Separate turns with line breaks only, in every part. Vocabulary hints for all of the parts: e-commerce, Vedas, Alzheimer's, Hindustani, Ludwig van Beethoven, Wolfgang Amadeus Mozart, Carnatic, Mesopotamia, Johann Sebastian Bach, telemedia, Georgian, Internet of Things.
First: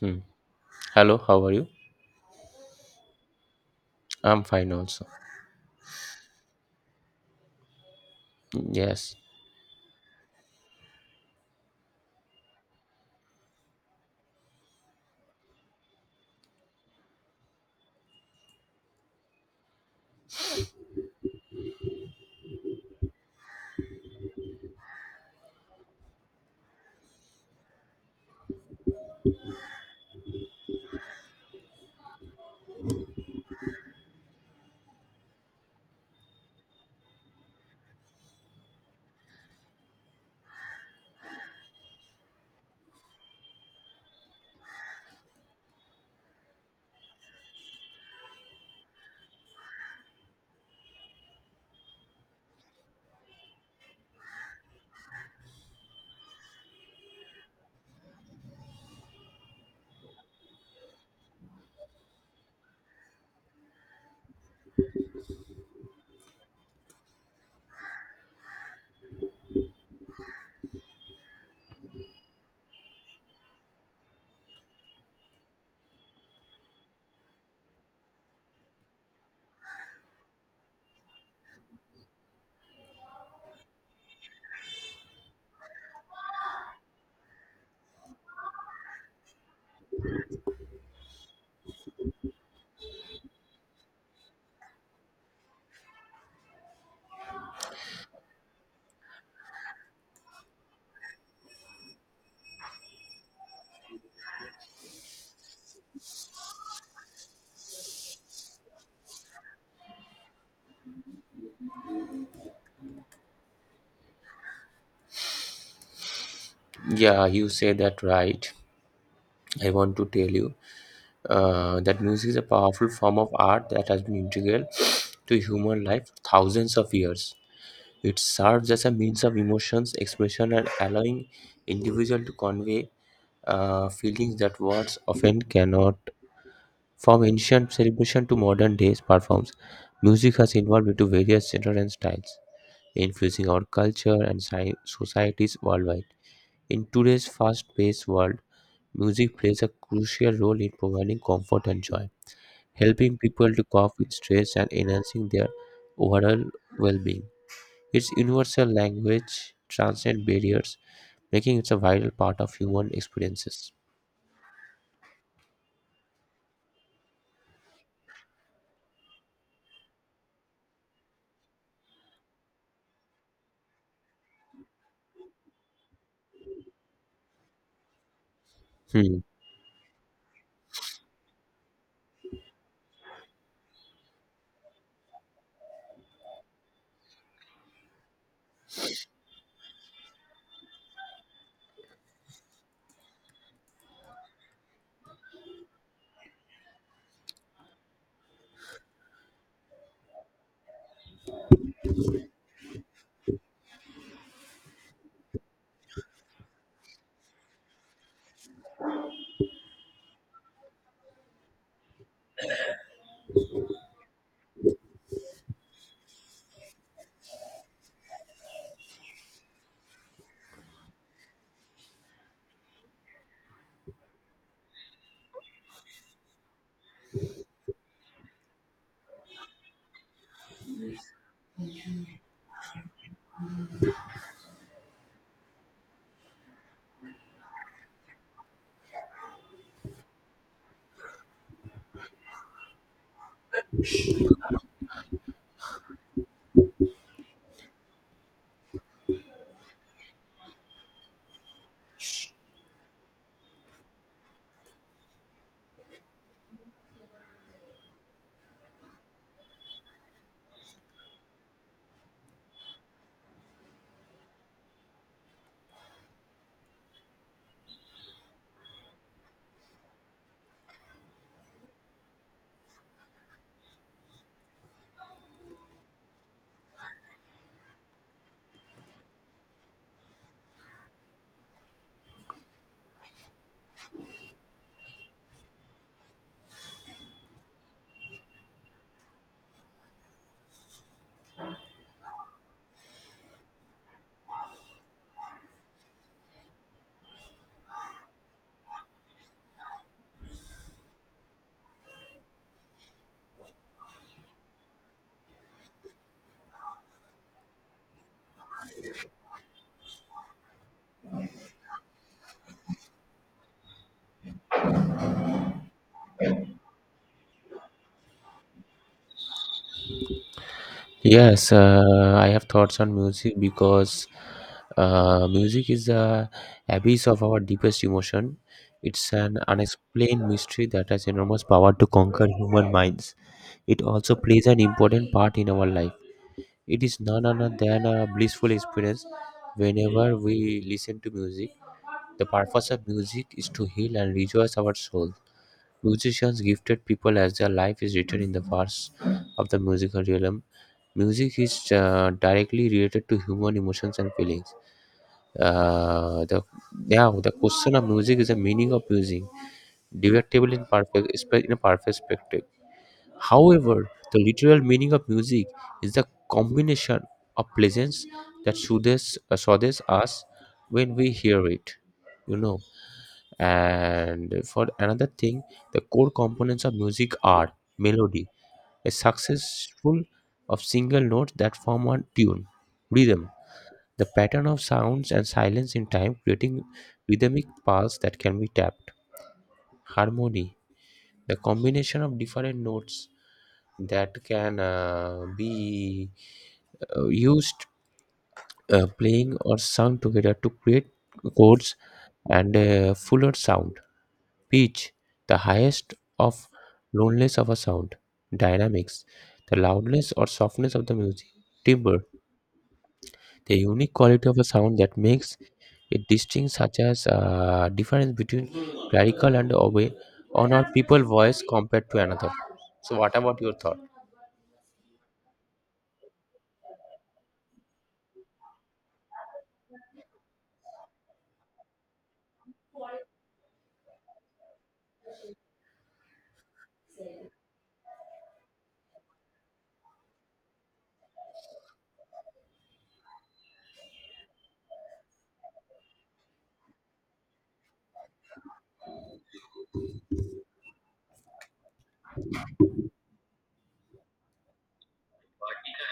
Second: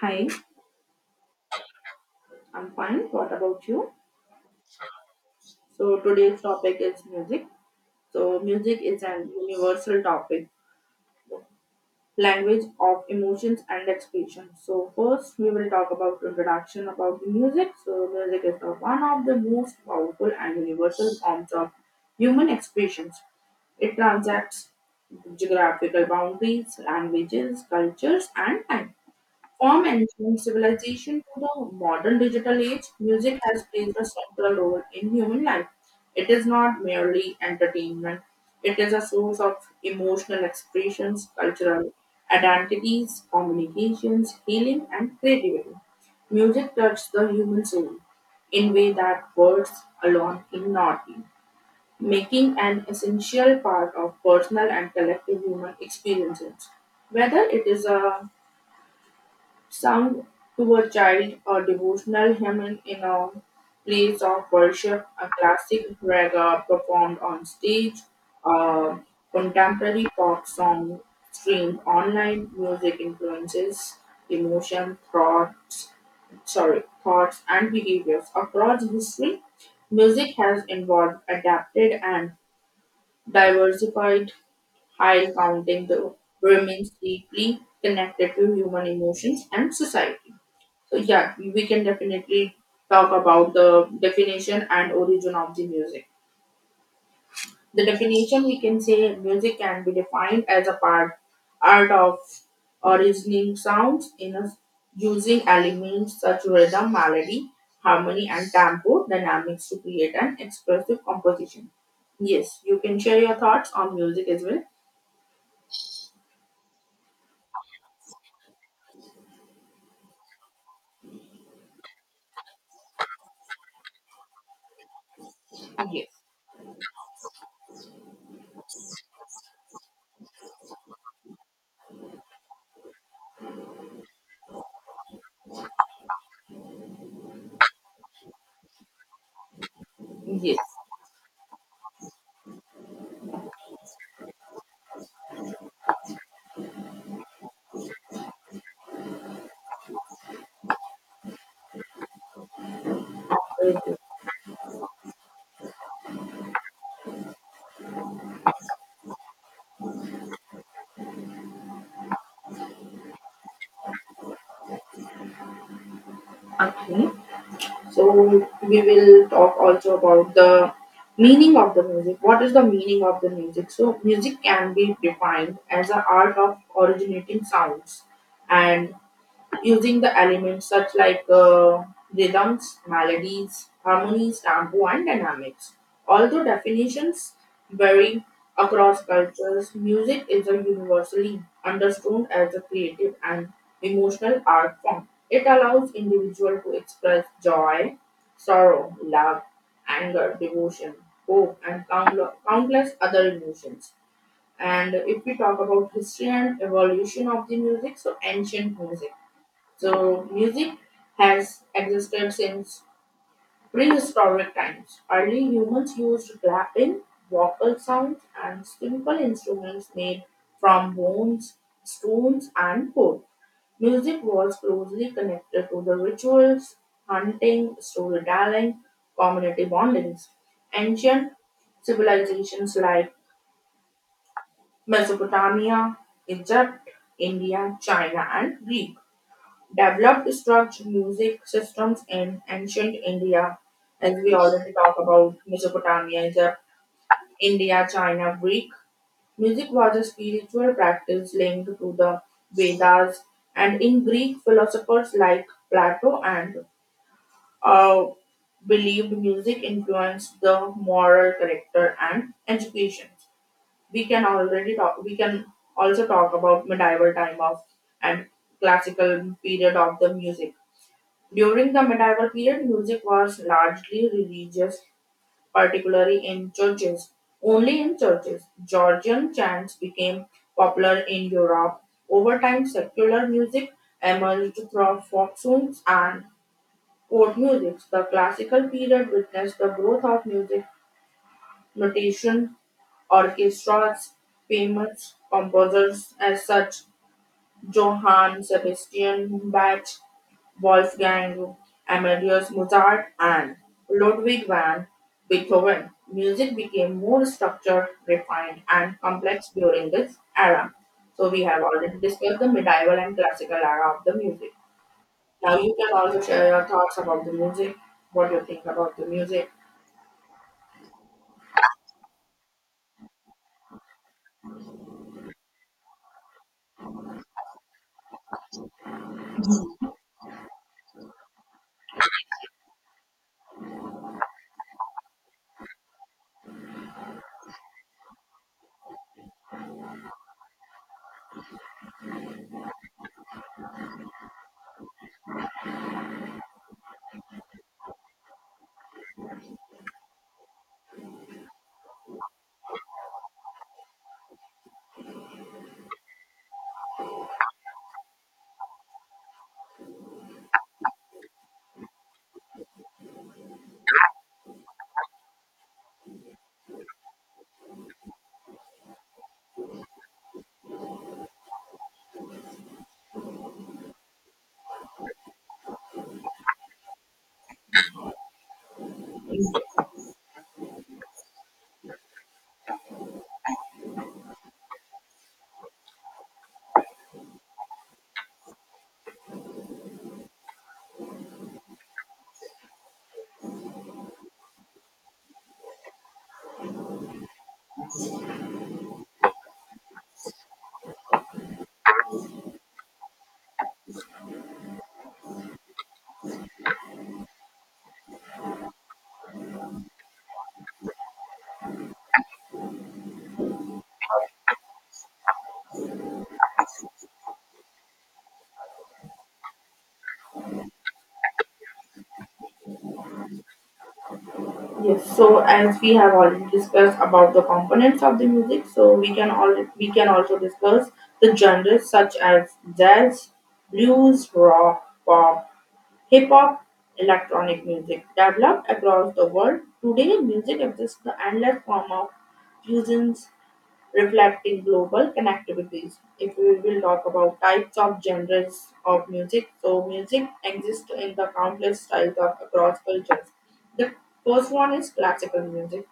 Hmm.
Hi,
Hello, how are you?
I'm fine. What about you?
I'm fine also.
So today's topic is music. So music is
Yes.
an universal topic, language of emotions and expression. So first we will talk about introduction about the music. So music is the one of the most powerful and universal forms of human expressions. It transacts geographical boundaries, languages, cultures, and time. From ancient civilization to the modern digital age, music has played a central role in human life. It is not merely entertainment, it is a source of emotional expressions, cultural identities, communications, healing, and creativity. Music touches the human soul in way that words alone cannot, making an essential part of personal and collective human experiences. Whether it is a sung to a child, a devotional hymn in a place of worship, a classic raga performed on stage, a contemporary pop song streamed online. Music influences emotion, thoughts, sorry, thoughts and behaviors across history. Music has involved, adapted, and diversified, high counting the remains deeply connected to human emotions and society. So yeah, we can definitely talk about the definition and origin of the music. The definition we can say music can be defined as a part art of originating sounds in a, using elements such rhythm, melody, harmony, and tempo dynamics to create an expressive composition. Yes, you can share your thoughts on music as well.
Yeah, you said that right. I want to tell you that music is a powerful form of art that has been integral to human
Yes.
life for thousands of years. It serves as a means of emotions, expression, and allowing individual to convey feelings that words often cannot. From ancient celebration to modern days performs, music has
Yes.
evolved into various genres and styles influencing our culture and societies worldwide. In today's fast paced world, music plays a crucial role in providing comfort and joy, helping people to cope with stress and enhancing their overall well being. Its universal language transcends barriers, making it a vital part of human experiences.
Okay. So we will talk also about the meaning of the music. What is the meaning of the music? So music can be defined as an art of originating sounds and
Hmm.
using the elements such like rhythms, melodies, harmonies, tempo, and dynamics. Although definitions vary across cultures, music is a universally understood as a creative and emotional art form. It allows individuals to express joy, sorrow, love, anger, devotion, hope, and countless other emotions. And if we talk about history and evolution of the music, so ancient music, so music has existed since prehistoric times. Early humans used clapping, vocal sounds, and simple instruments made from bones, stones, and wood. Music was closely connected to the rituals, hunting, storytelling, community bondings. Ancient civilizations like Mesopotamia, Egypt, India, China, and Greek developed structured music systems in ancient India, as we already talk about Mesopotamia, Egypt, India, China, Greek. Music was a spiritual practice linked to the Vedas, and in Greek, philosophers like Plato and uh, believed music influenced the moral character and education. We can already talk. We can also talk about medieval time of and classical period of the music during the medieval period, music was largely religious, particularly in churches. Only in churches, Georgian chants became popular in Europe. Over time, secular music emerged through folk songs and court music. The classical period witnessed the growth of music, notation, orchestras, famous composers as such Johann Sebastian Bach, Wolfgang Amadeus Mozart, and Ludwig van Beethoven. Music became more structured, refined, and complex during this era. So we have already discussed the medieval and classical era of the music. Now you can also share your thoughts about the music, what you think about the music.
Yes, I have thoughts on music because music is the abyss of our deepest emotion. It's an unexplained mystery that has enormous power to conquer human minds. It also plays an important part in our life. It is none other than a blissful experience whenever we listen to music. The purpose of music is to heal and rejoice our soul. Musicians gifted people as their life is written in the verse of the musical realm. Music is directly related to human emotions and feelings. The Now the question of music is the meaning of music, debatable in in a perfect perspective. However, the literal meaning of music is the combination of pleasance that soothes us when we hear it. You know, and for another thing, the core components of music are melody, a successful of single notes that form a tune. Rhythm. The pattern of sounds and silence in time creating rhythmic pulse that can be tapped. Harmony. The combination of different notes that can be used playing or sung together to create chords and a fuller sound. Pitch, the highest of loneliness of a sound. Dynamics, the loudness or softness of the music. Timbre, the unique quality of a sound that makes it distinct, such as difference between clerical and away on our people voice compared to another. So, what about your thought?
Yes, so as we have already discussed about the components of the music, so we can all we can also discuss the genres such as jazz, blues, rock, pop, hip hop, electronic music developed across the world. Today, music exists the endless form of fusions reflecting global connectivities. If we will talk about types of genres of music, so music exists in the countless styles of across cultures. The first one is classical music.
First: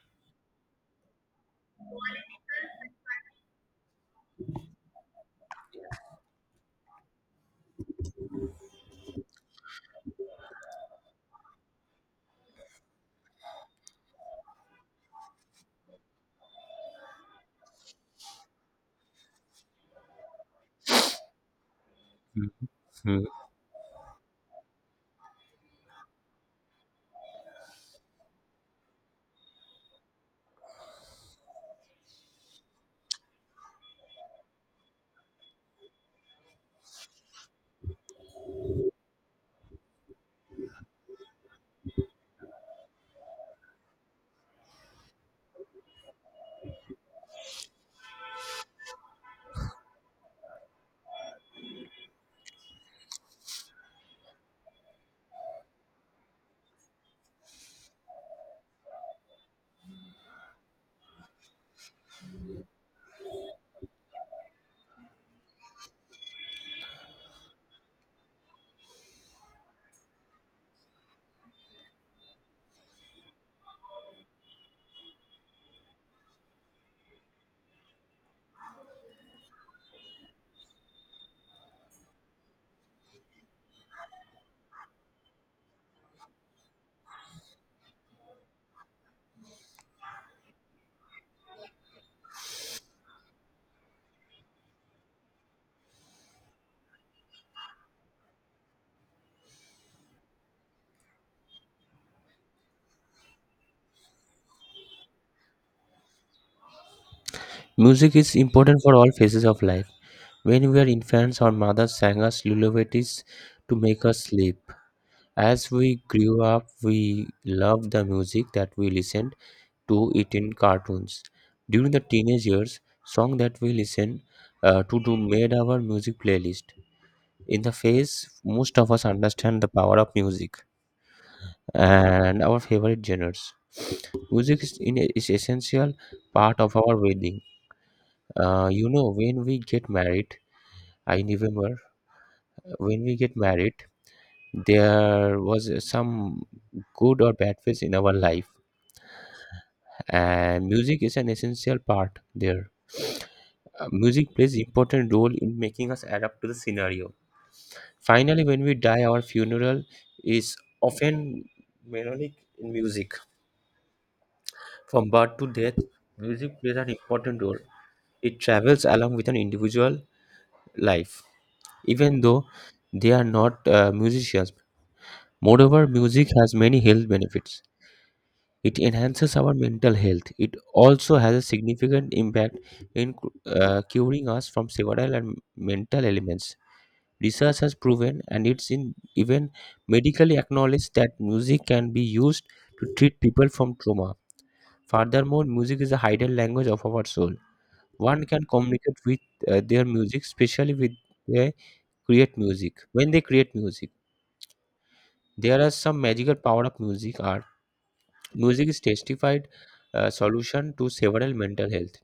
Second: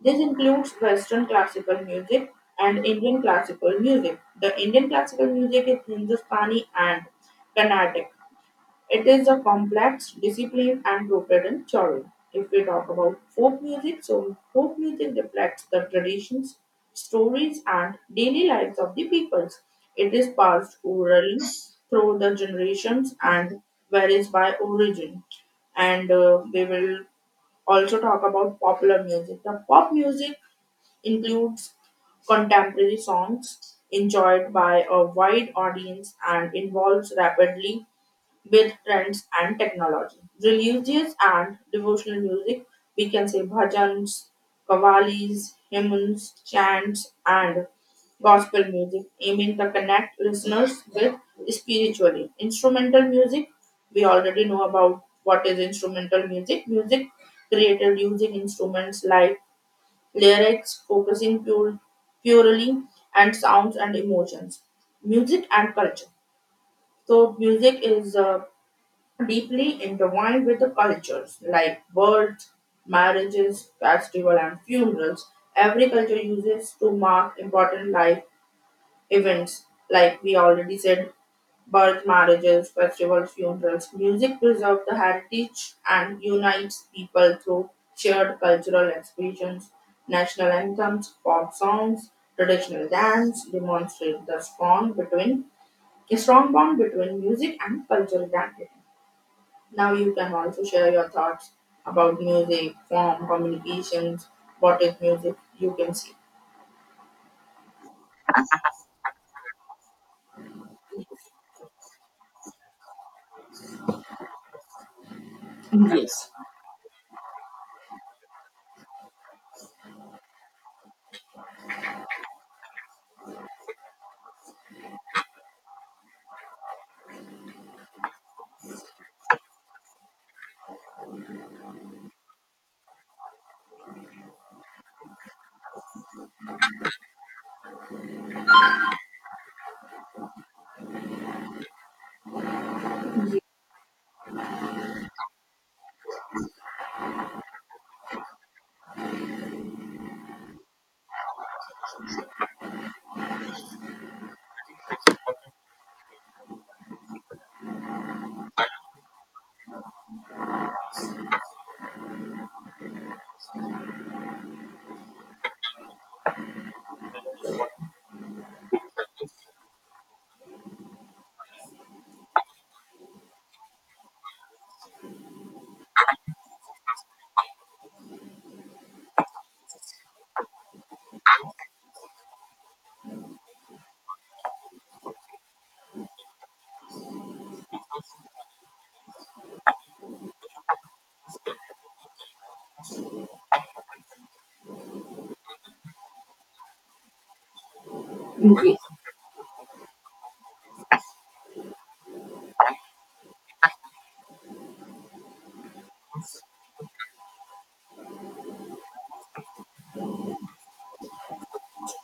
This includes Western classical music and Indian classical music. The Indian classical music is Hindustani and Carnatic. It is a complex, disciplined, and rooted in childhood. If we talk about folk music, so folk music reflects the traditions, stories, and daily lives of the peoples. It is passed orally through the generations
Mhm.
and varies by origin. And we will also talk about popular music. The pop music includes contemporary songs enjoyed by a wide audience and involves rapidly with trends and technology. Religious and devotional music, we can say bhajans, kavalis, hymns, chants, and gospel music, aiming to connect listeners with spiritually. Instrumental music, we already know about what is instrumental music. Music created using instruments like lyrics, focusing pure, purely and sounds and emotions. Music and culture. So music is deeply intertwined with the cultures, like births, marriages, festivals, and funerals. Every culture uses to mark important life events, like we already said, birth, marriages, festivals, funerals. Music preserves the heritage and unites people through shared cultural expressions. National anthems, pop songs, traditional dance demonstrate the strong between a strong bond between music and cultural identity. Now you can also share your thoughts about music, form, communications, what is music, you can see.
Music is important for all phases of life. When we were infants, our mothers sang us lullabies to make us sleep. As we grew up, we loved the music that we listened to it in cartoons. During the teenage years, songs that we listened to do made our music playlist. In the phase, most of us understand the power of music and our favorite genres. Music is essential part of our wedding. When we get married, I remember when we get married, there was some good or bad phase in our life, and music is an essential part there. Music plays important role in making us adapt to the scenario. Finally, when we die, our funeral is often melodic in music. From birth to death, music plays an important role. It travels along with an individual life, even though they are not musicians. Moreover, music has many health benefits. It enhances our mental health. It also has a significant impact in curing us from several and mental ailments. Research has proven, and it's in even medically acknowledged, that music can be used to treat people from trauma. Furthermore, music is a hidden language of our soul. One can communicate with their music, especially with they create music. When they create music, there are some magical power of music. Art. Music is testified solution to several mental health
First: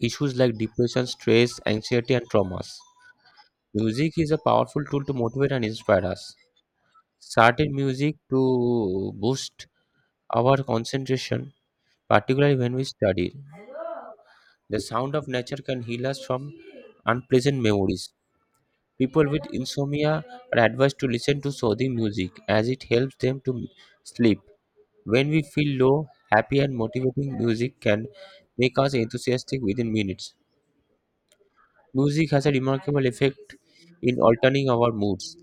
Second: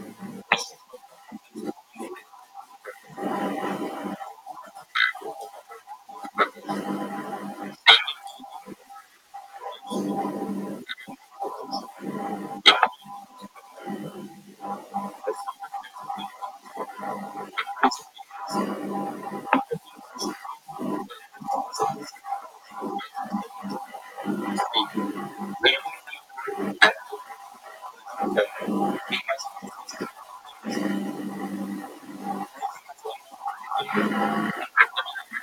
issues like depression, stress, anxiety, and traumas. Music is a powerful tool to motivate and inspire us. Certain music to boost our concentration, particularly when we study. The sound of nature can heal us from unpleasant memories. People with insomnia are advised to listen to soothing music as it helps them to sleep. When we feel low, happy and motivating music can make us enthusiastic within minutes. Music has a remarkable effect in altering our moods.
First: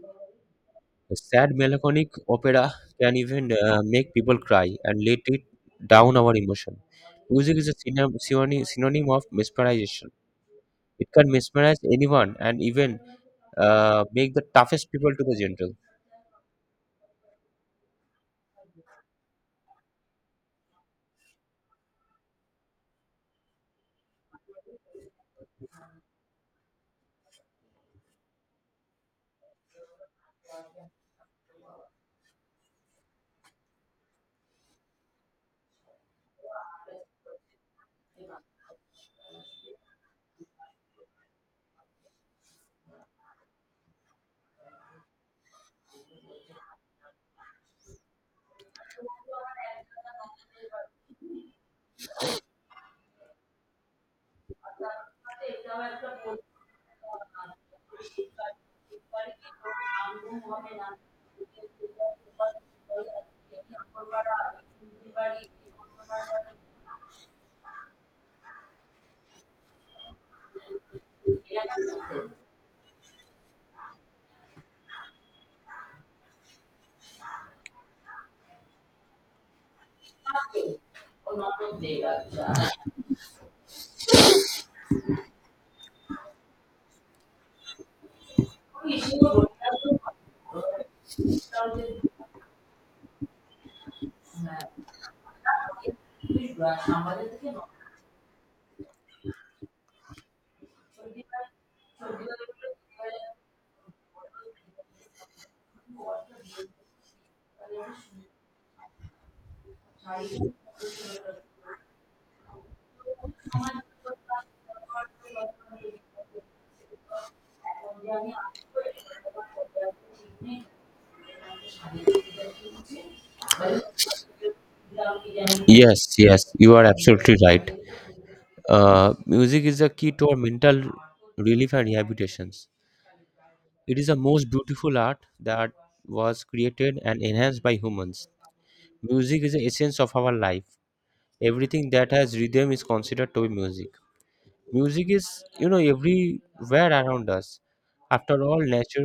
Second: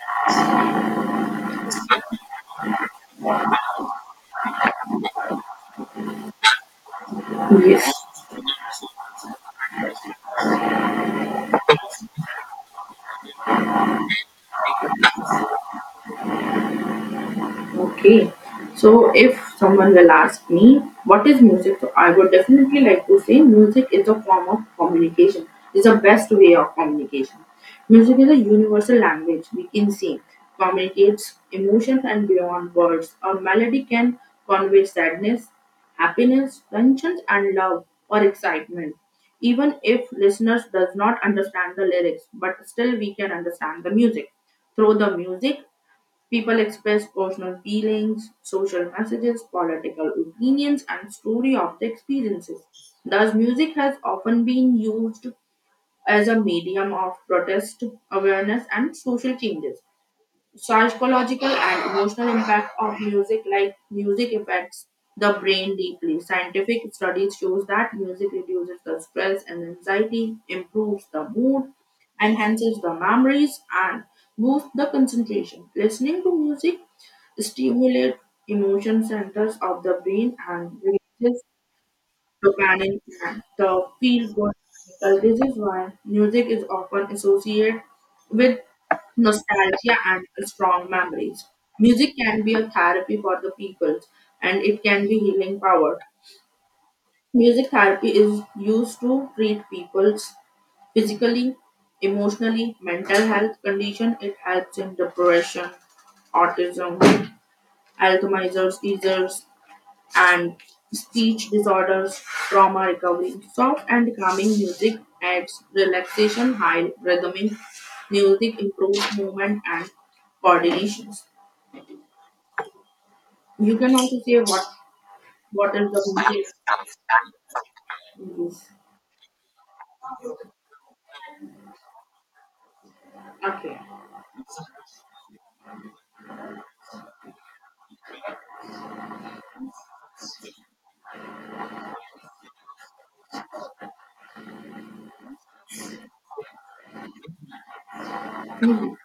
A sad, melancholic opera can even make people cry and let it down our emotion. Music is a synonym,
Yes.
synonym synonym of mesmerization. It can mesmerize anyone and even make the toughest people to the gentle.
Okay. So if someone will ask me what is music, so I would definitely like to say music is a form of communication. It's the best way of communication. Music is a universal language, we can see. Communicates emotions and beyond words. A melody can convey sadness, happiness, tensions and love or excitement. Even if listeners does not understand the lyrics, but still we can understand the music. Through the music, people express personal feelings, social messages, political opinions, and story of the experiences. Thus, music has often been used as a medium of protest, awareness, and social changes psychological and emotional impact of music like music affects the brain deeply. Scientific studies shows that music reduces the stress and anxiety, improves the mood, enhances the memories, and boosts the concentration. Listening to music stimulates emotion centers of the brain and releases companion and the feel-good musical. This is why music is often associated with nostalgia and strong memories. Music can be a therapy for the people and it can be healing power. Music therapy is used to treat people's physically, emotionally, mental health condition. It helps in depression, autism, Alzheimer's disease, and speech disorders, trauma recovery. Soft and calming music adds relaxation, high rhythmic music improves movement and coordination. You can also say what is
Yes, yes,
the
you are absolutely right.
music. Yes.
Music is a key to our mental relief and rehabilitations.
Okay.
It is the most beautiful art that was created and enhanced by humans. Music is the essence of our life. Everything that has rhythm is considered to be music. Music is, you know, everywhere around us. After all,
Yes.
nature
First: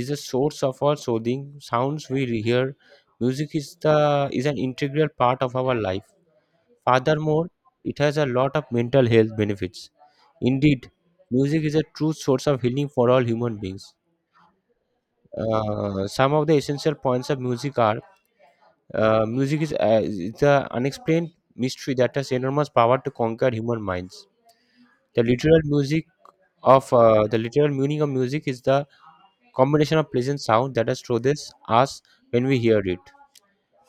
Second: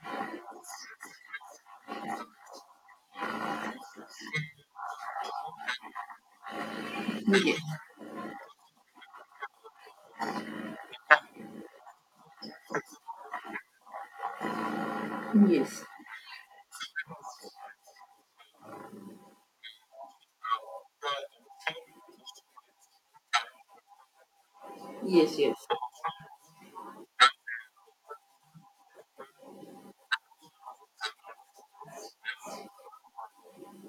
is the source of all soothing sounds we hear. Music is an integral part of our life. Furthermore,
Yes.
it has a lot of mental health benefits. Indeed, music is a true source of healing for all human beings. Some of the essential points of music are music is the unexplained mystery that has enormous power to conquer human minds. The
Yes.
literal
Yes.
music the literal meaning of music is the combination of pleasant sound that astonishes us when we hear it.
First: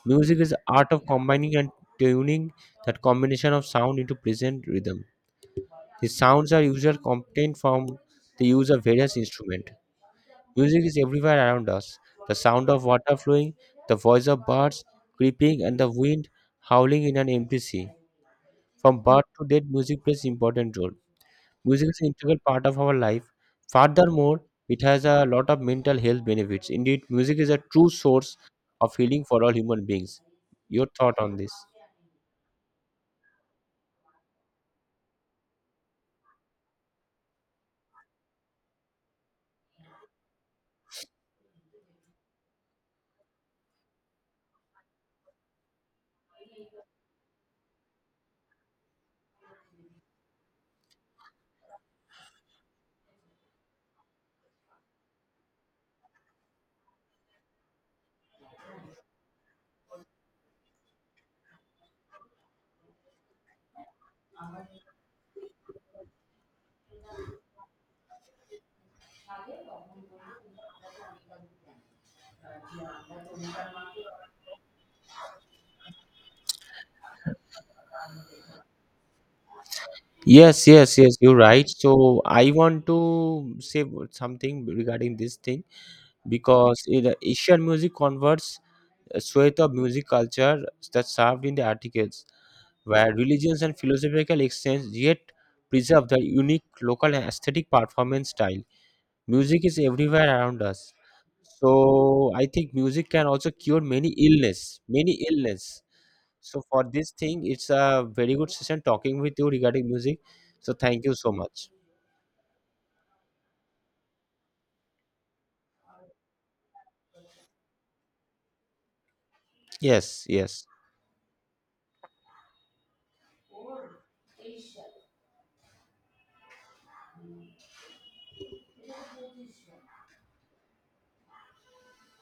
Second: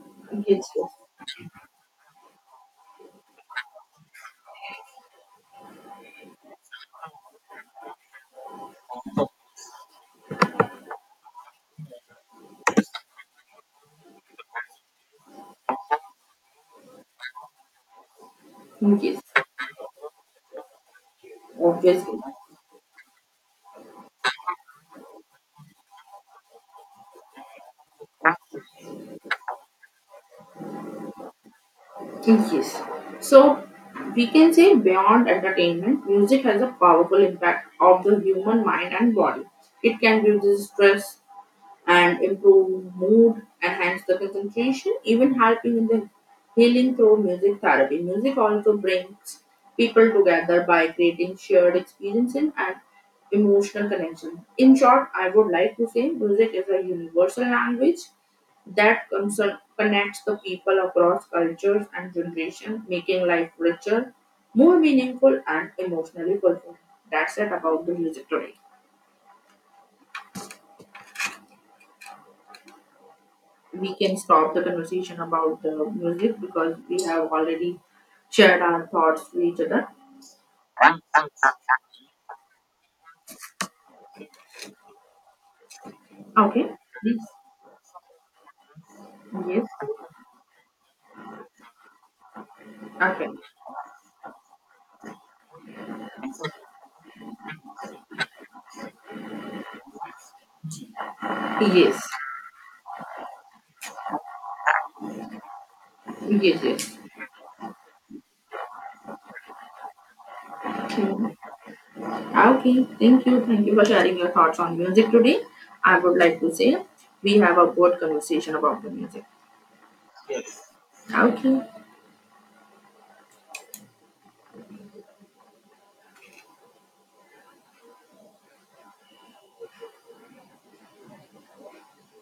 Music is the
Yes.
art of combining and tuning that combination of sound into pleasant rhythm. The sounds are usually obtained from the use of various instruments. Music is everywhere around us. The sound of water flowing, the voice of birds creeping, and the wind howling in an empty sea. From
Yes.
birth
Yes.
to death, music plays important role. Music is an
Obviously.
integral part of our life. Furthermore, it has a lot of mental health benefits. Indeed, music is a true source of healing for all human beings. Your thought on this?
Yes. So we can say beyond entertainment, music has a powerful impact of the human mind and body. It can reduce stress and improve mood, enhance the concentration, even helping in the healing through music therapy. Music also brings people together by creating shared experiences and emotional connection. In short, I would like to say music is a universal language that concern connects the people across cultures and generations, making life richer, more meaningful, and emotionally fulfilling. That's it about the music today. We can stop the conversation about the music because we have already shared our thoughts with each other.
Yes, yes, yes, you're right. So I want to say something regarding this thing
Okay.
because in the
Yes.
Asian music converts a swathe
Yes.
of music culture that served in the articles, where
Okay.
religions and philosophical exchange yet preserve the unique local and aesthetic performance style. Music is everywhere around us.
Yes.
So I think music can also cure many illness, many illness.
Yes.
So for
Yes.
this thing, it's a very good session talking with you regarding music. So thank you so
Okay.
much.
Okay. Thank you. Thank you for sharing your thoughts on music today. I would like to say we have a good conversation about the music.
Yes, yes.
Okay.